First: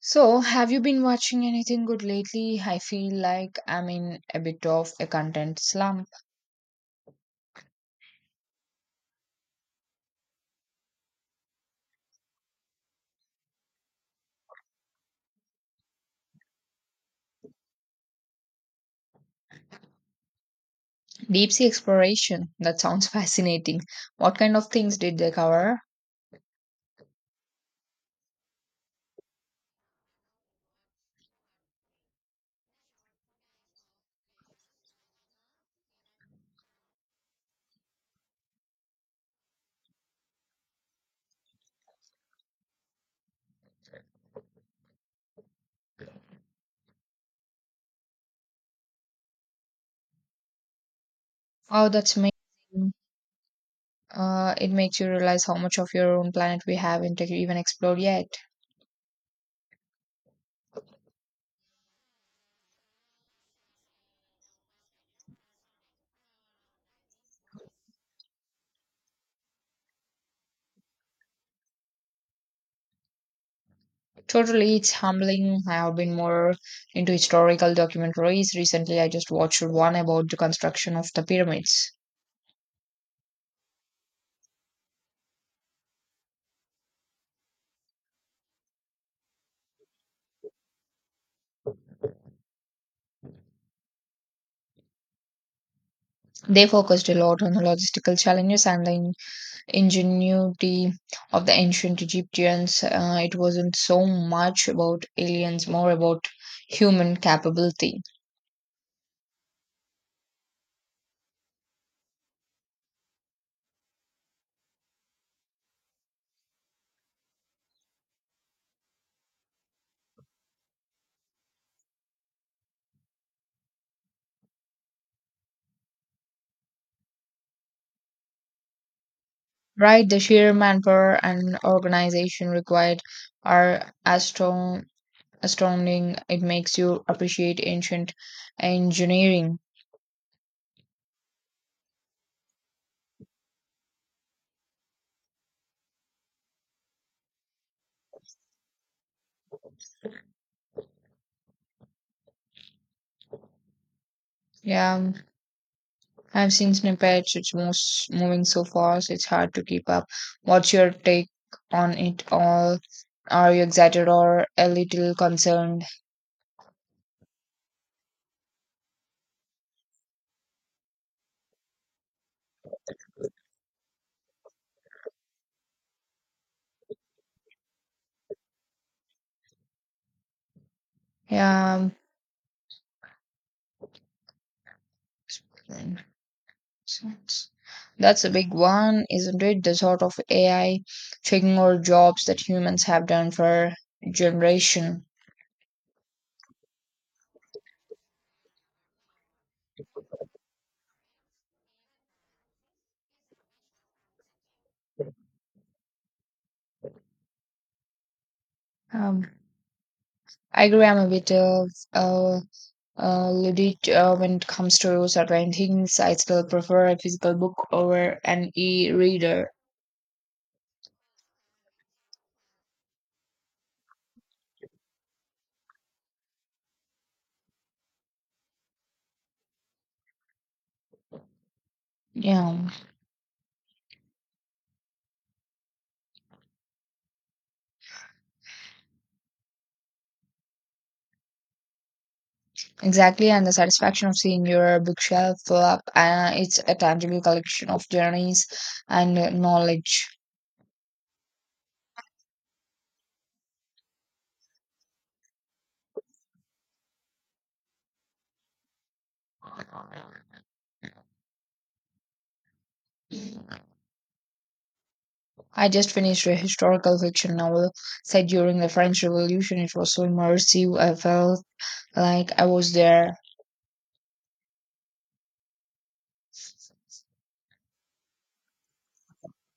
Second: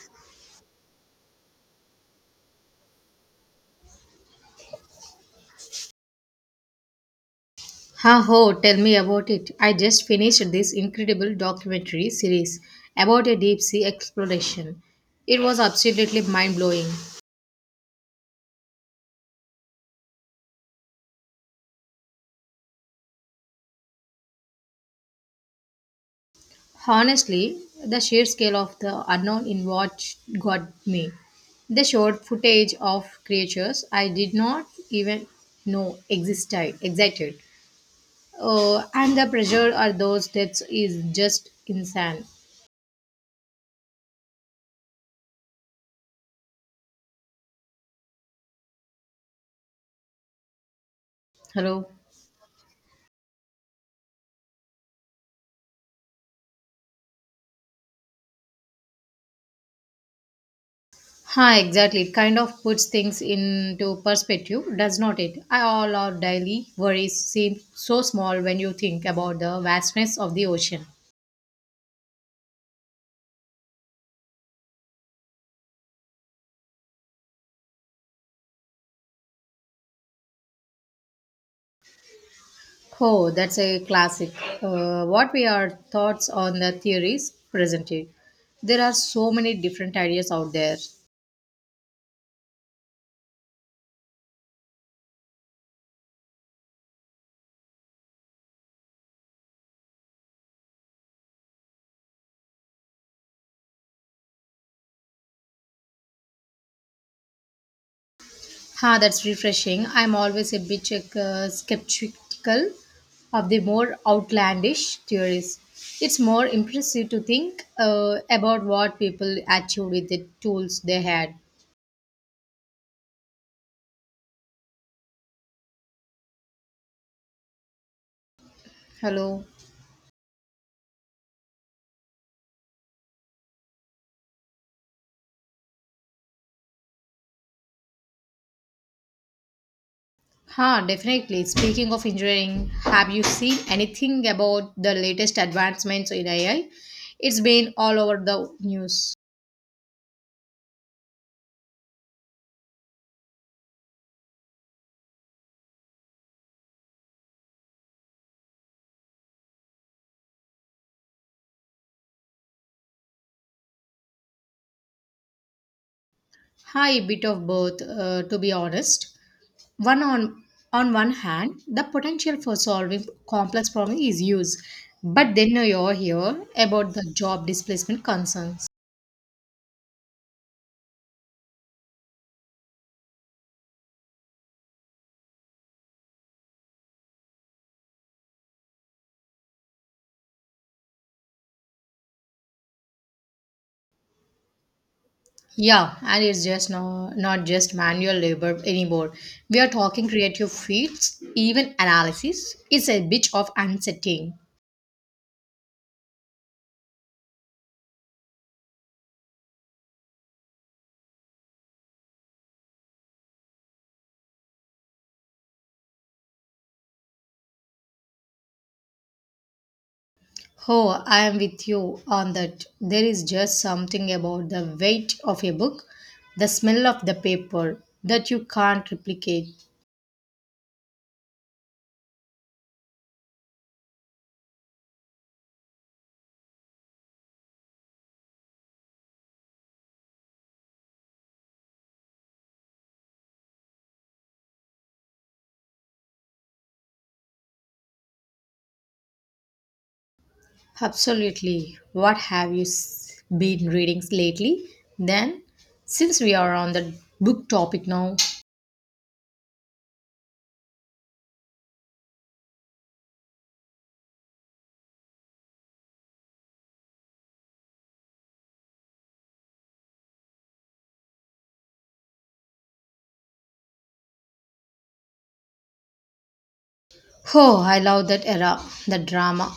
So, have you been watching anything good lately? I feel like I'm in a bit of a content slump. Ha ho, tell me about it. I just finished this incredible documentary series about a deep sea exploration. It was absolutely mind blowing. Deep sea exploration. That sounds fascinating. What kind of things did they cover? Honestly, the sheer scale of the unknown in what got me. They showed footage of creatures I did not even know existed. And the pressure of those deaths is just insane. Hello? Oh, that's amazing. It makes you realize how much of your own planet we haven't even explored yet. Huh, exactly. It kind of puts things into perspective, does not it? All our daily worries seem so small when you think about the vastness of the ocean. Totally, it's humbling. I have been more into historical documentaries. Recently, I just watched one about the construction of the pyramids. Oh, that's a classic. What were your thoughts on the theories presented? There are so many different ideas out there. They focused a lot on the logistical challenges and the ingenuity of the ancient Egyptians. It wasn't so much about aliens, more about human capability. Ha, that's refreshing. I'm always a bit skeptical of the more outlandish theories. It's more impressive to think about what people achieved with the tools they had. Hello. Right, the sheer manpower and organization required are astounding. It makes you appreciate ancient engineering. Huh, definitely. Speaking of engineering, have you seen anything about the latest advancements in AI? It's been all over the news. Yeah, I've seen snippets. It's most moving so fast. It's hard to keep up. What's your take on it all? Are you excited or a little concerned? Hi, bit of both, to be honest. One on one hand the potential for solving complex problems is used, but then you're here about the job displacement concerns. Yeah, that's a big one, isn't it? The sort of AI taking over jobs that humans have done for generation. Yeah, and it's just no, not just manual labor anymore. We are talking creative feats, even analysis. It's a bit of unsettling. Um, I agree. I'm a bit of uh, ludite when it comes to certain things. I still prefer a physical book over an e-reader. Oh, I am with you on that. There is just something about the weight of a book, the smell of the paper, that you can't replicate. Yeah, exactly. And the satisfaction of seeing your bookshelf fill up. It's a tangible collection of journeys and knowledge. Absolutely. What have been reading lately? Then, since we are on the book topic now, I just finished a historical fiction novel set during the French Revolution. It was so immersive, I felt like I was there. oh, I love that era, the drama,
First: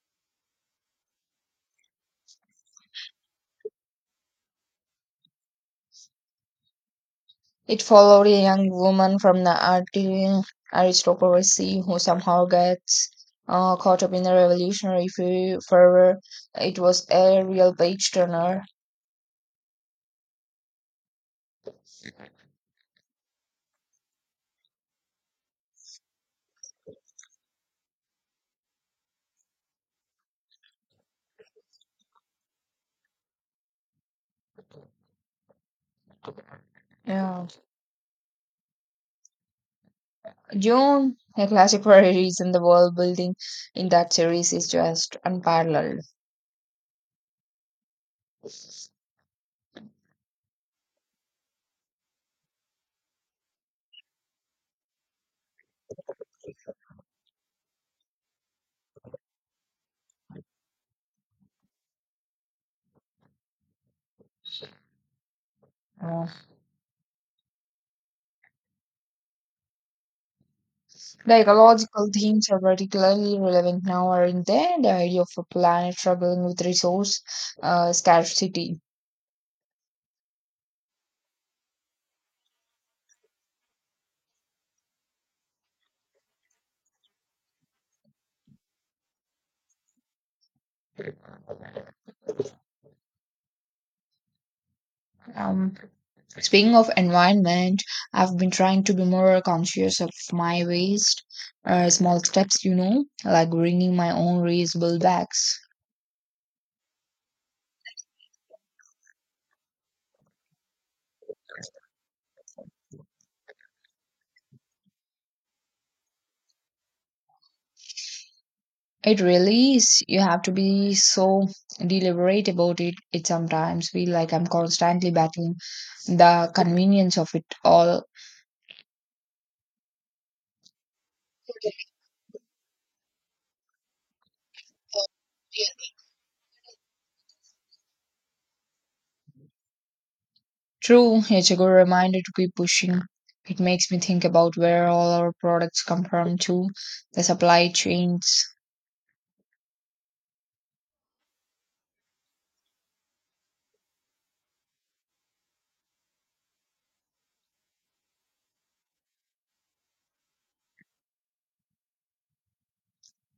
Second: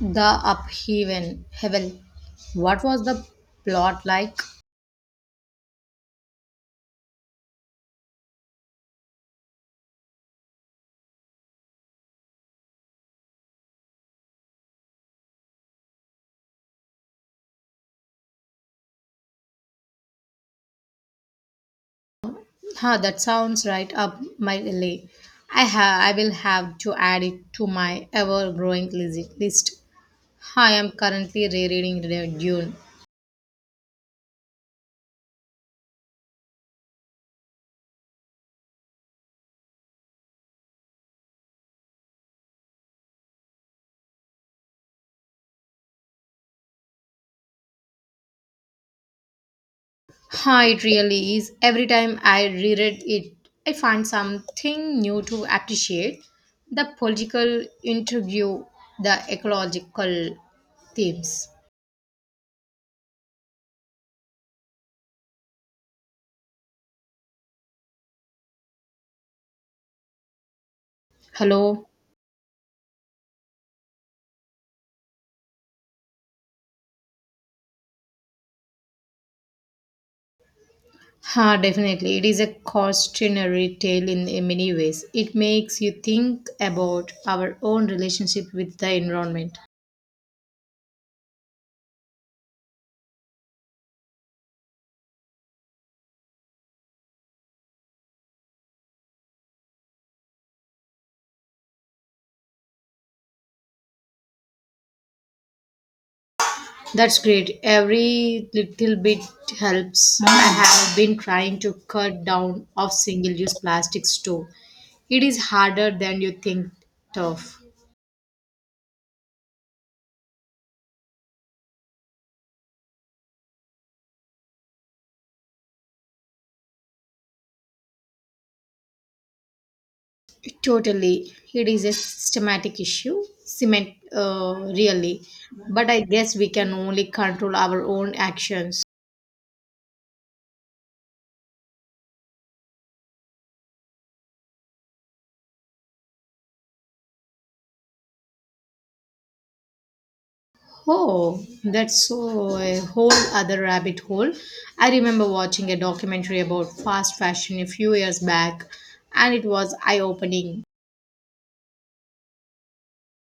the upheaval. Heaven. What was the plot like? It followed a young woman from the aristocracy who somehow gets caught up in the revolutionary fervor. It was a real page turner. Huh, that sounds right up my alley. I will have to add it to my ever-growing list. I am currently rereading Dune. Yeah. June, a classic for a reason, the world building in that series is just unparalleled. Huh, it really is. Every time I reread it, I find something new to appreciate. The political interview, the ecological themes. Uh, The Hello? ecological themes are particularly relevant now, aren't they? The idea of a planet struggling with resource scarcity. Huh, definitely. It is a cautionary tale in many ways. It makes you think about our own relationship with the environment. Um, Speaking of environment, I've been trying to be more conscious of my waste. Small steps, you know, like bringing my own reusable bags. That's great. Every little bit helps. I have been trying to cut down of single-use plastics too. It is harder than you think tough. It really is. You have to be so deliberate about it. It sometimes feel like I'm constantly battling the convenience of it all. Totally. It is a systematic issue. Cement, really. But I guess we can only control our own actions. True, it's a good reminder to keep pushing. It makes me think about where all our products come from too, the supply chains. Oh, that's so a whole other rabbit hole. I remember watching a documentary about fast fashion a few years back, and it was eye-opening.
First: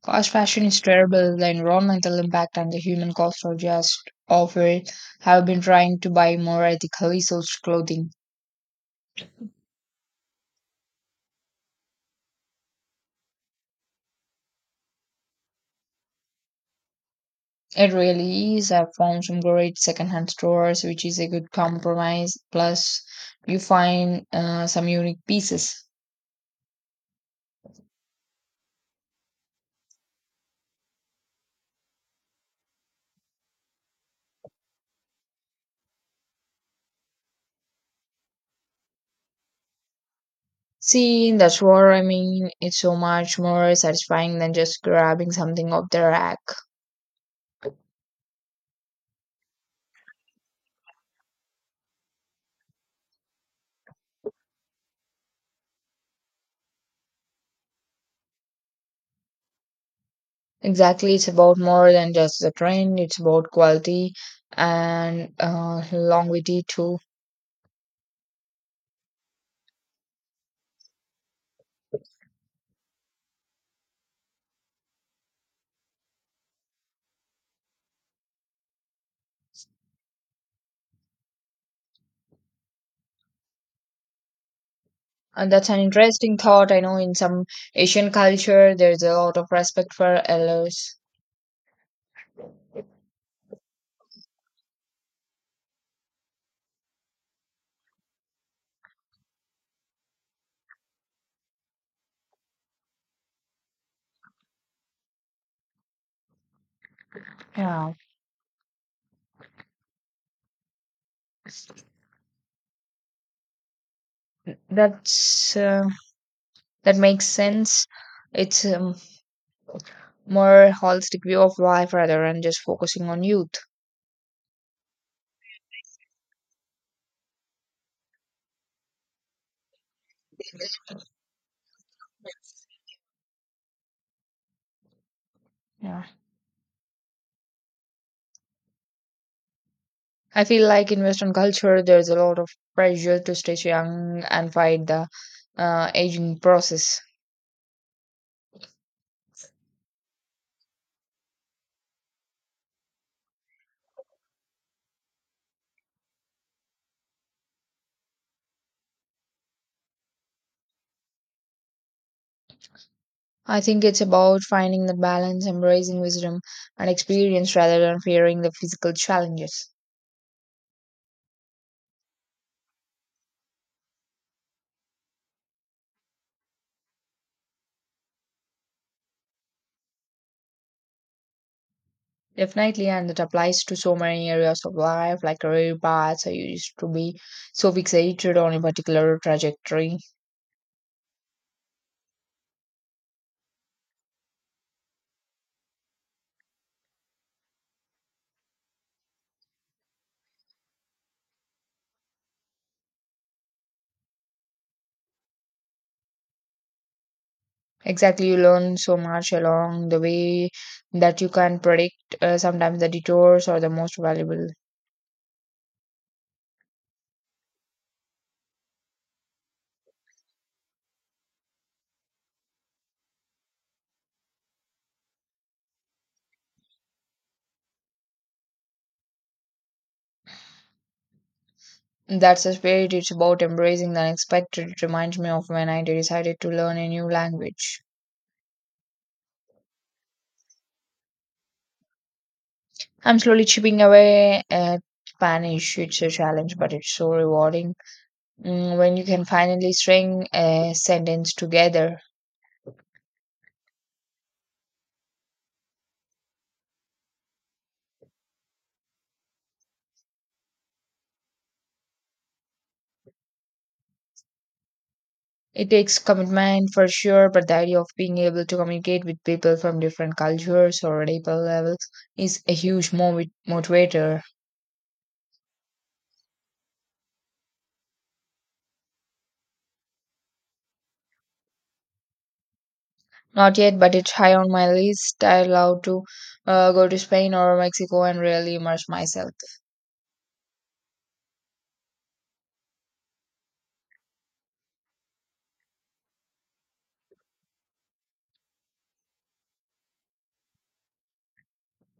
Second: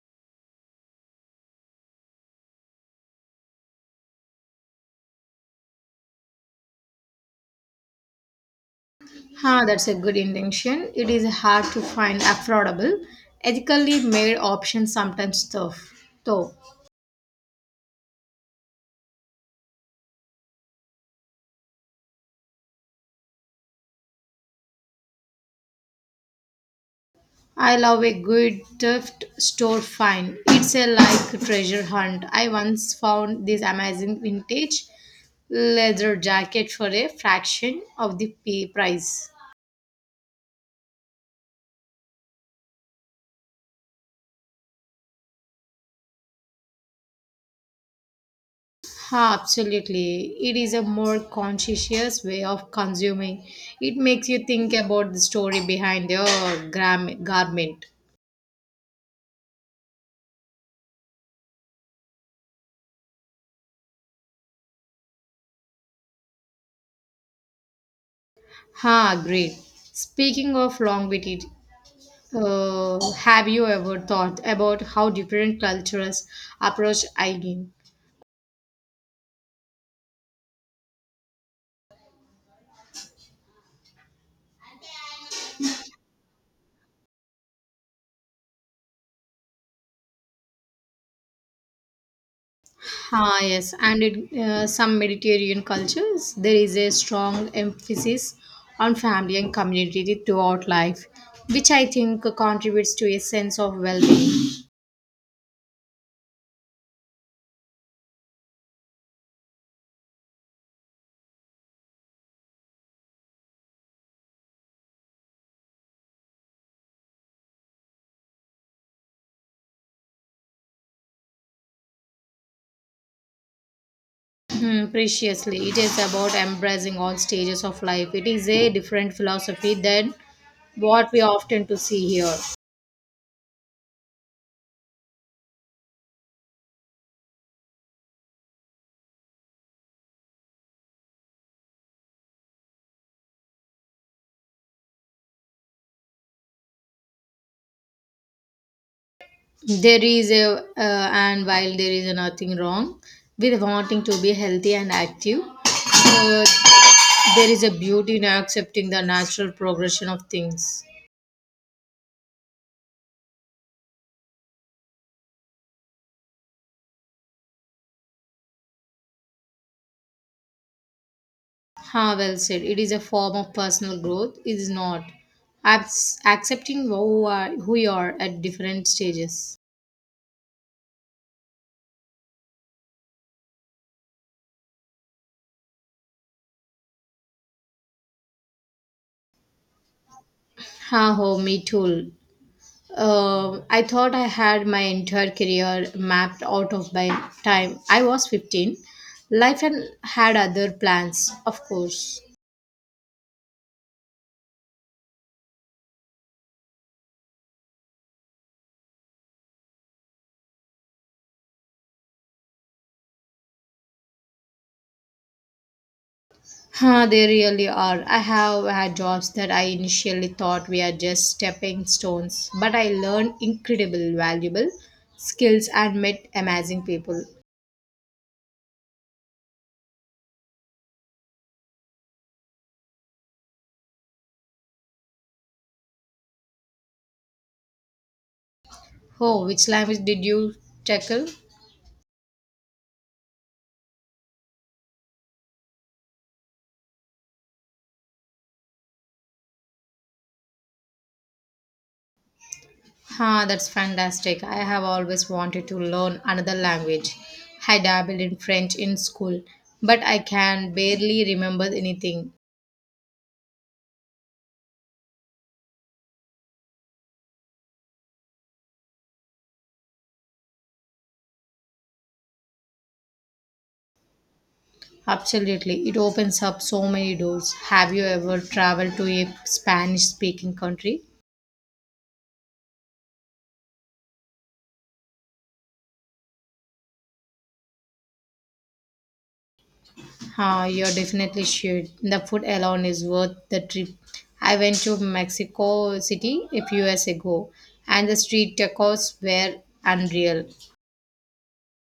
Fast fashion is terrible. The environmental impact and the human cost are just awful. I've been trying to buy more ethically sourced clothing. Huh, that's a good intention. It is hard to find affordable, ethically made options sometimes tough. Though It really is. I've found some great secondhand stores, which is a good compromise. Plus, you find some unique pieces. I love a good thrift store find. It's a like treasure hunt. I once found this amazing vintage leather jacket for a fraction of the price. See, that's what I mean. It's so much more satisfying than just grabbing something off the rack. Huh, absolutely. It is a more conscientious way of consuming. It makes you think about the story behind your garment. Exactly, it's about more than just the trend, it's about quality and longevity too. Ha, great. Speaking of longevity, have you ever thought about how different cultures approach aging? And that's an interesting thought. I know in some Asian culture, there's a lot of respect for elders. Ah, yes, and in some Mediterranean cultures, there is a strong emphasis on family and community throughout life, which I think contributes to a sense of well-being. Yeah, that's uh, that makes sense. It's more holistic view of life rather than just focusing on youth. Hmm, preciously, it is about embracing all stages of life. It is a different philosophy than what we often to see here. Yeah. I feel like in Western culture, there's a lot of pressure to stay young and fight the aging process. There is a and while there is nothing wrong with wanting to be healthy and active, uh, there is a beauty in accepting the natural progression of things. I think it's about finding the balance, embracing wisdom and experience rather than fearing the physical challenges. Ha, well said. It is a form of personal growth. It is not accepting who, are, who you are at different stages. Definitely, and it applies to so many areas of life, like career paths. I used to be so fixated on a particular trajectory. Ha ho, me too. I thought I had my entire career mapped out of by time I was 15. Life and had other plans, of course. Exactly, you learn so much along the way that you can predict sometimes the detours are the most valuable. Huh, they really are. I have had jobs that I initially thought were just stepping stones, but I learned incredible valuable skills and met amazing people. That's the spirit. It's about embracing the unexpected. It reminds me of when I decided to learn a new language. Oh, which language did you tackle? I'm slowly chipping away at Spanish. It's a challenge, but it's so rewarding when you can finally string a sentence together. Ah, that's fantastic. I have always wanted to learn another language. I dabbled in French in school, but I can barely remember anything. It takes commitment for sure, but the idea of being able to communicate with people from different cultures or deeper levels is a huge motivator. Absolutely, it opens up so many doors. Have you ever traveled to a Spanish speaking country? Not yet, but it's high on my list. I love to go to Spain or Mexico and really immerse myself. Ah, you're definitely should. The food alone is worth the trip. I went to Mexico City a few years ago, and the street tacos were unreal.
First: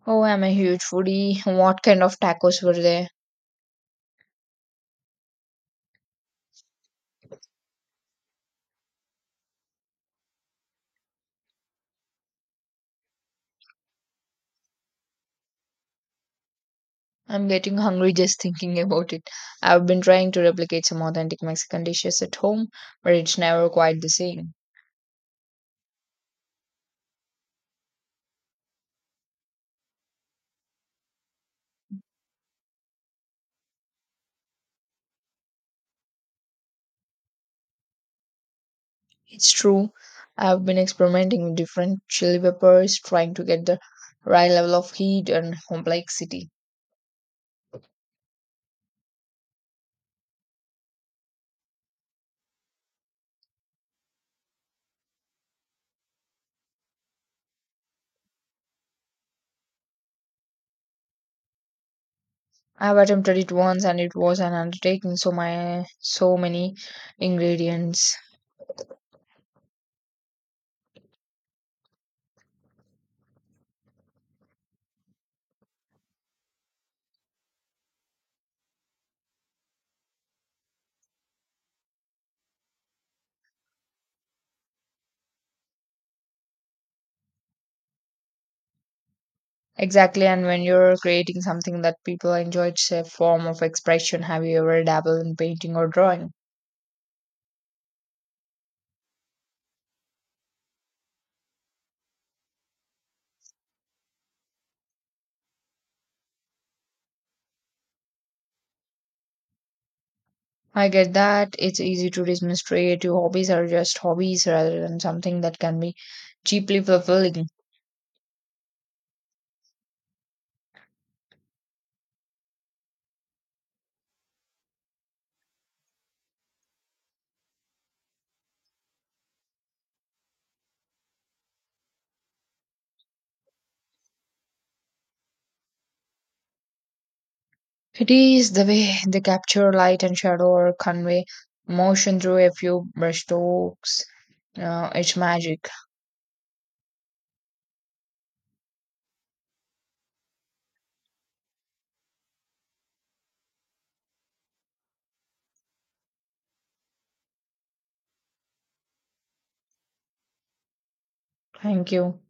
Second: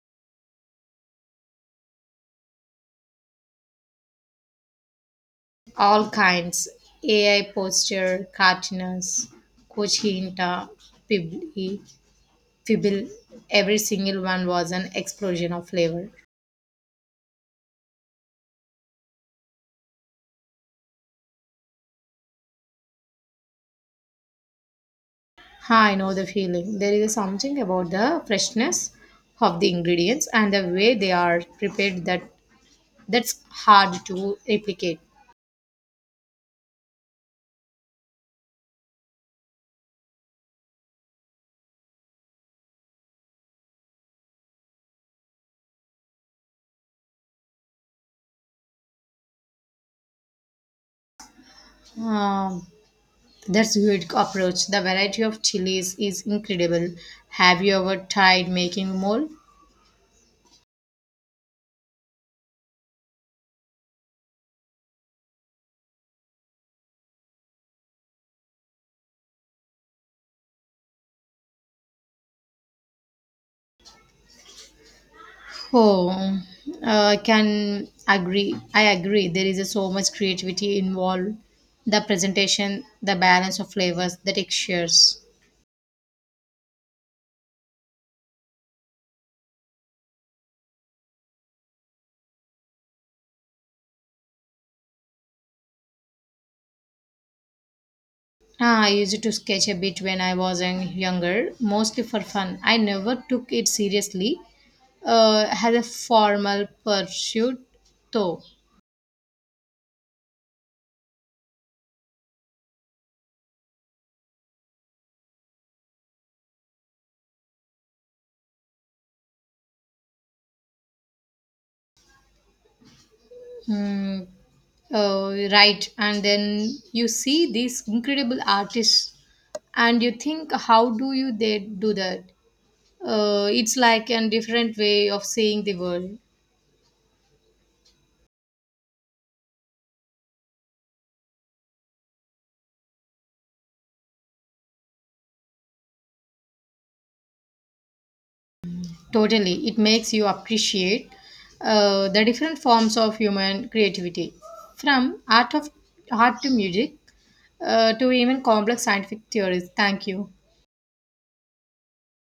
Oh, I'm a huge foodie. What kind of tacos were there? All kinds. AI posture, cartoons, Cochinta, Pibli, Fibble, every single one was an explosion of flavor. I'm getting hungry just thinking about it. I've been trying to replicate some authentic Mexican dishes at home, but it's never quite the same. Ha, I know the feeling. There is something about the freshness of the ingredients and the way they are prepared that's hard to replicate. It's true. I've been experimenting with different chili peppers, trying to get the right level of heat and complexity. Um, that's good approach. The variety of chilies is incredible. Have you ever tried making mole? I've attempted it once and it was an undertaking, so many ingredients. Oh, I can agree. I agree. There is so much creativity involved. The presentation, the balance of flavors, the textures. Exactly, and when you're creating something that people enjoy, it's a form of expression. Have you ever dabbled in painting or drawing? Ah, I used to sketch a bit when I was younger, mostly for fun. I never took it seriously as a formal pursuit, though. I get that it's easy to dismiss creative hobbies are just hobbies rather than something that can be cheaply fulfilling. Mm, right, and then you see these incredible artists, and you think, how do you they do that? It's like a different way of seeing the world. It is the way they capture light and shadow or convey emotion through a few brushstrokes. It's magic. Totally, it makes you appreciate the different forms of human creativity, from art to music, to even complex scientific theories. Thank you. Thank you.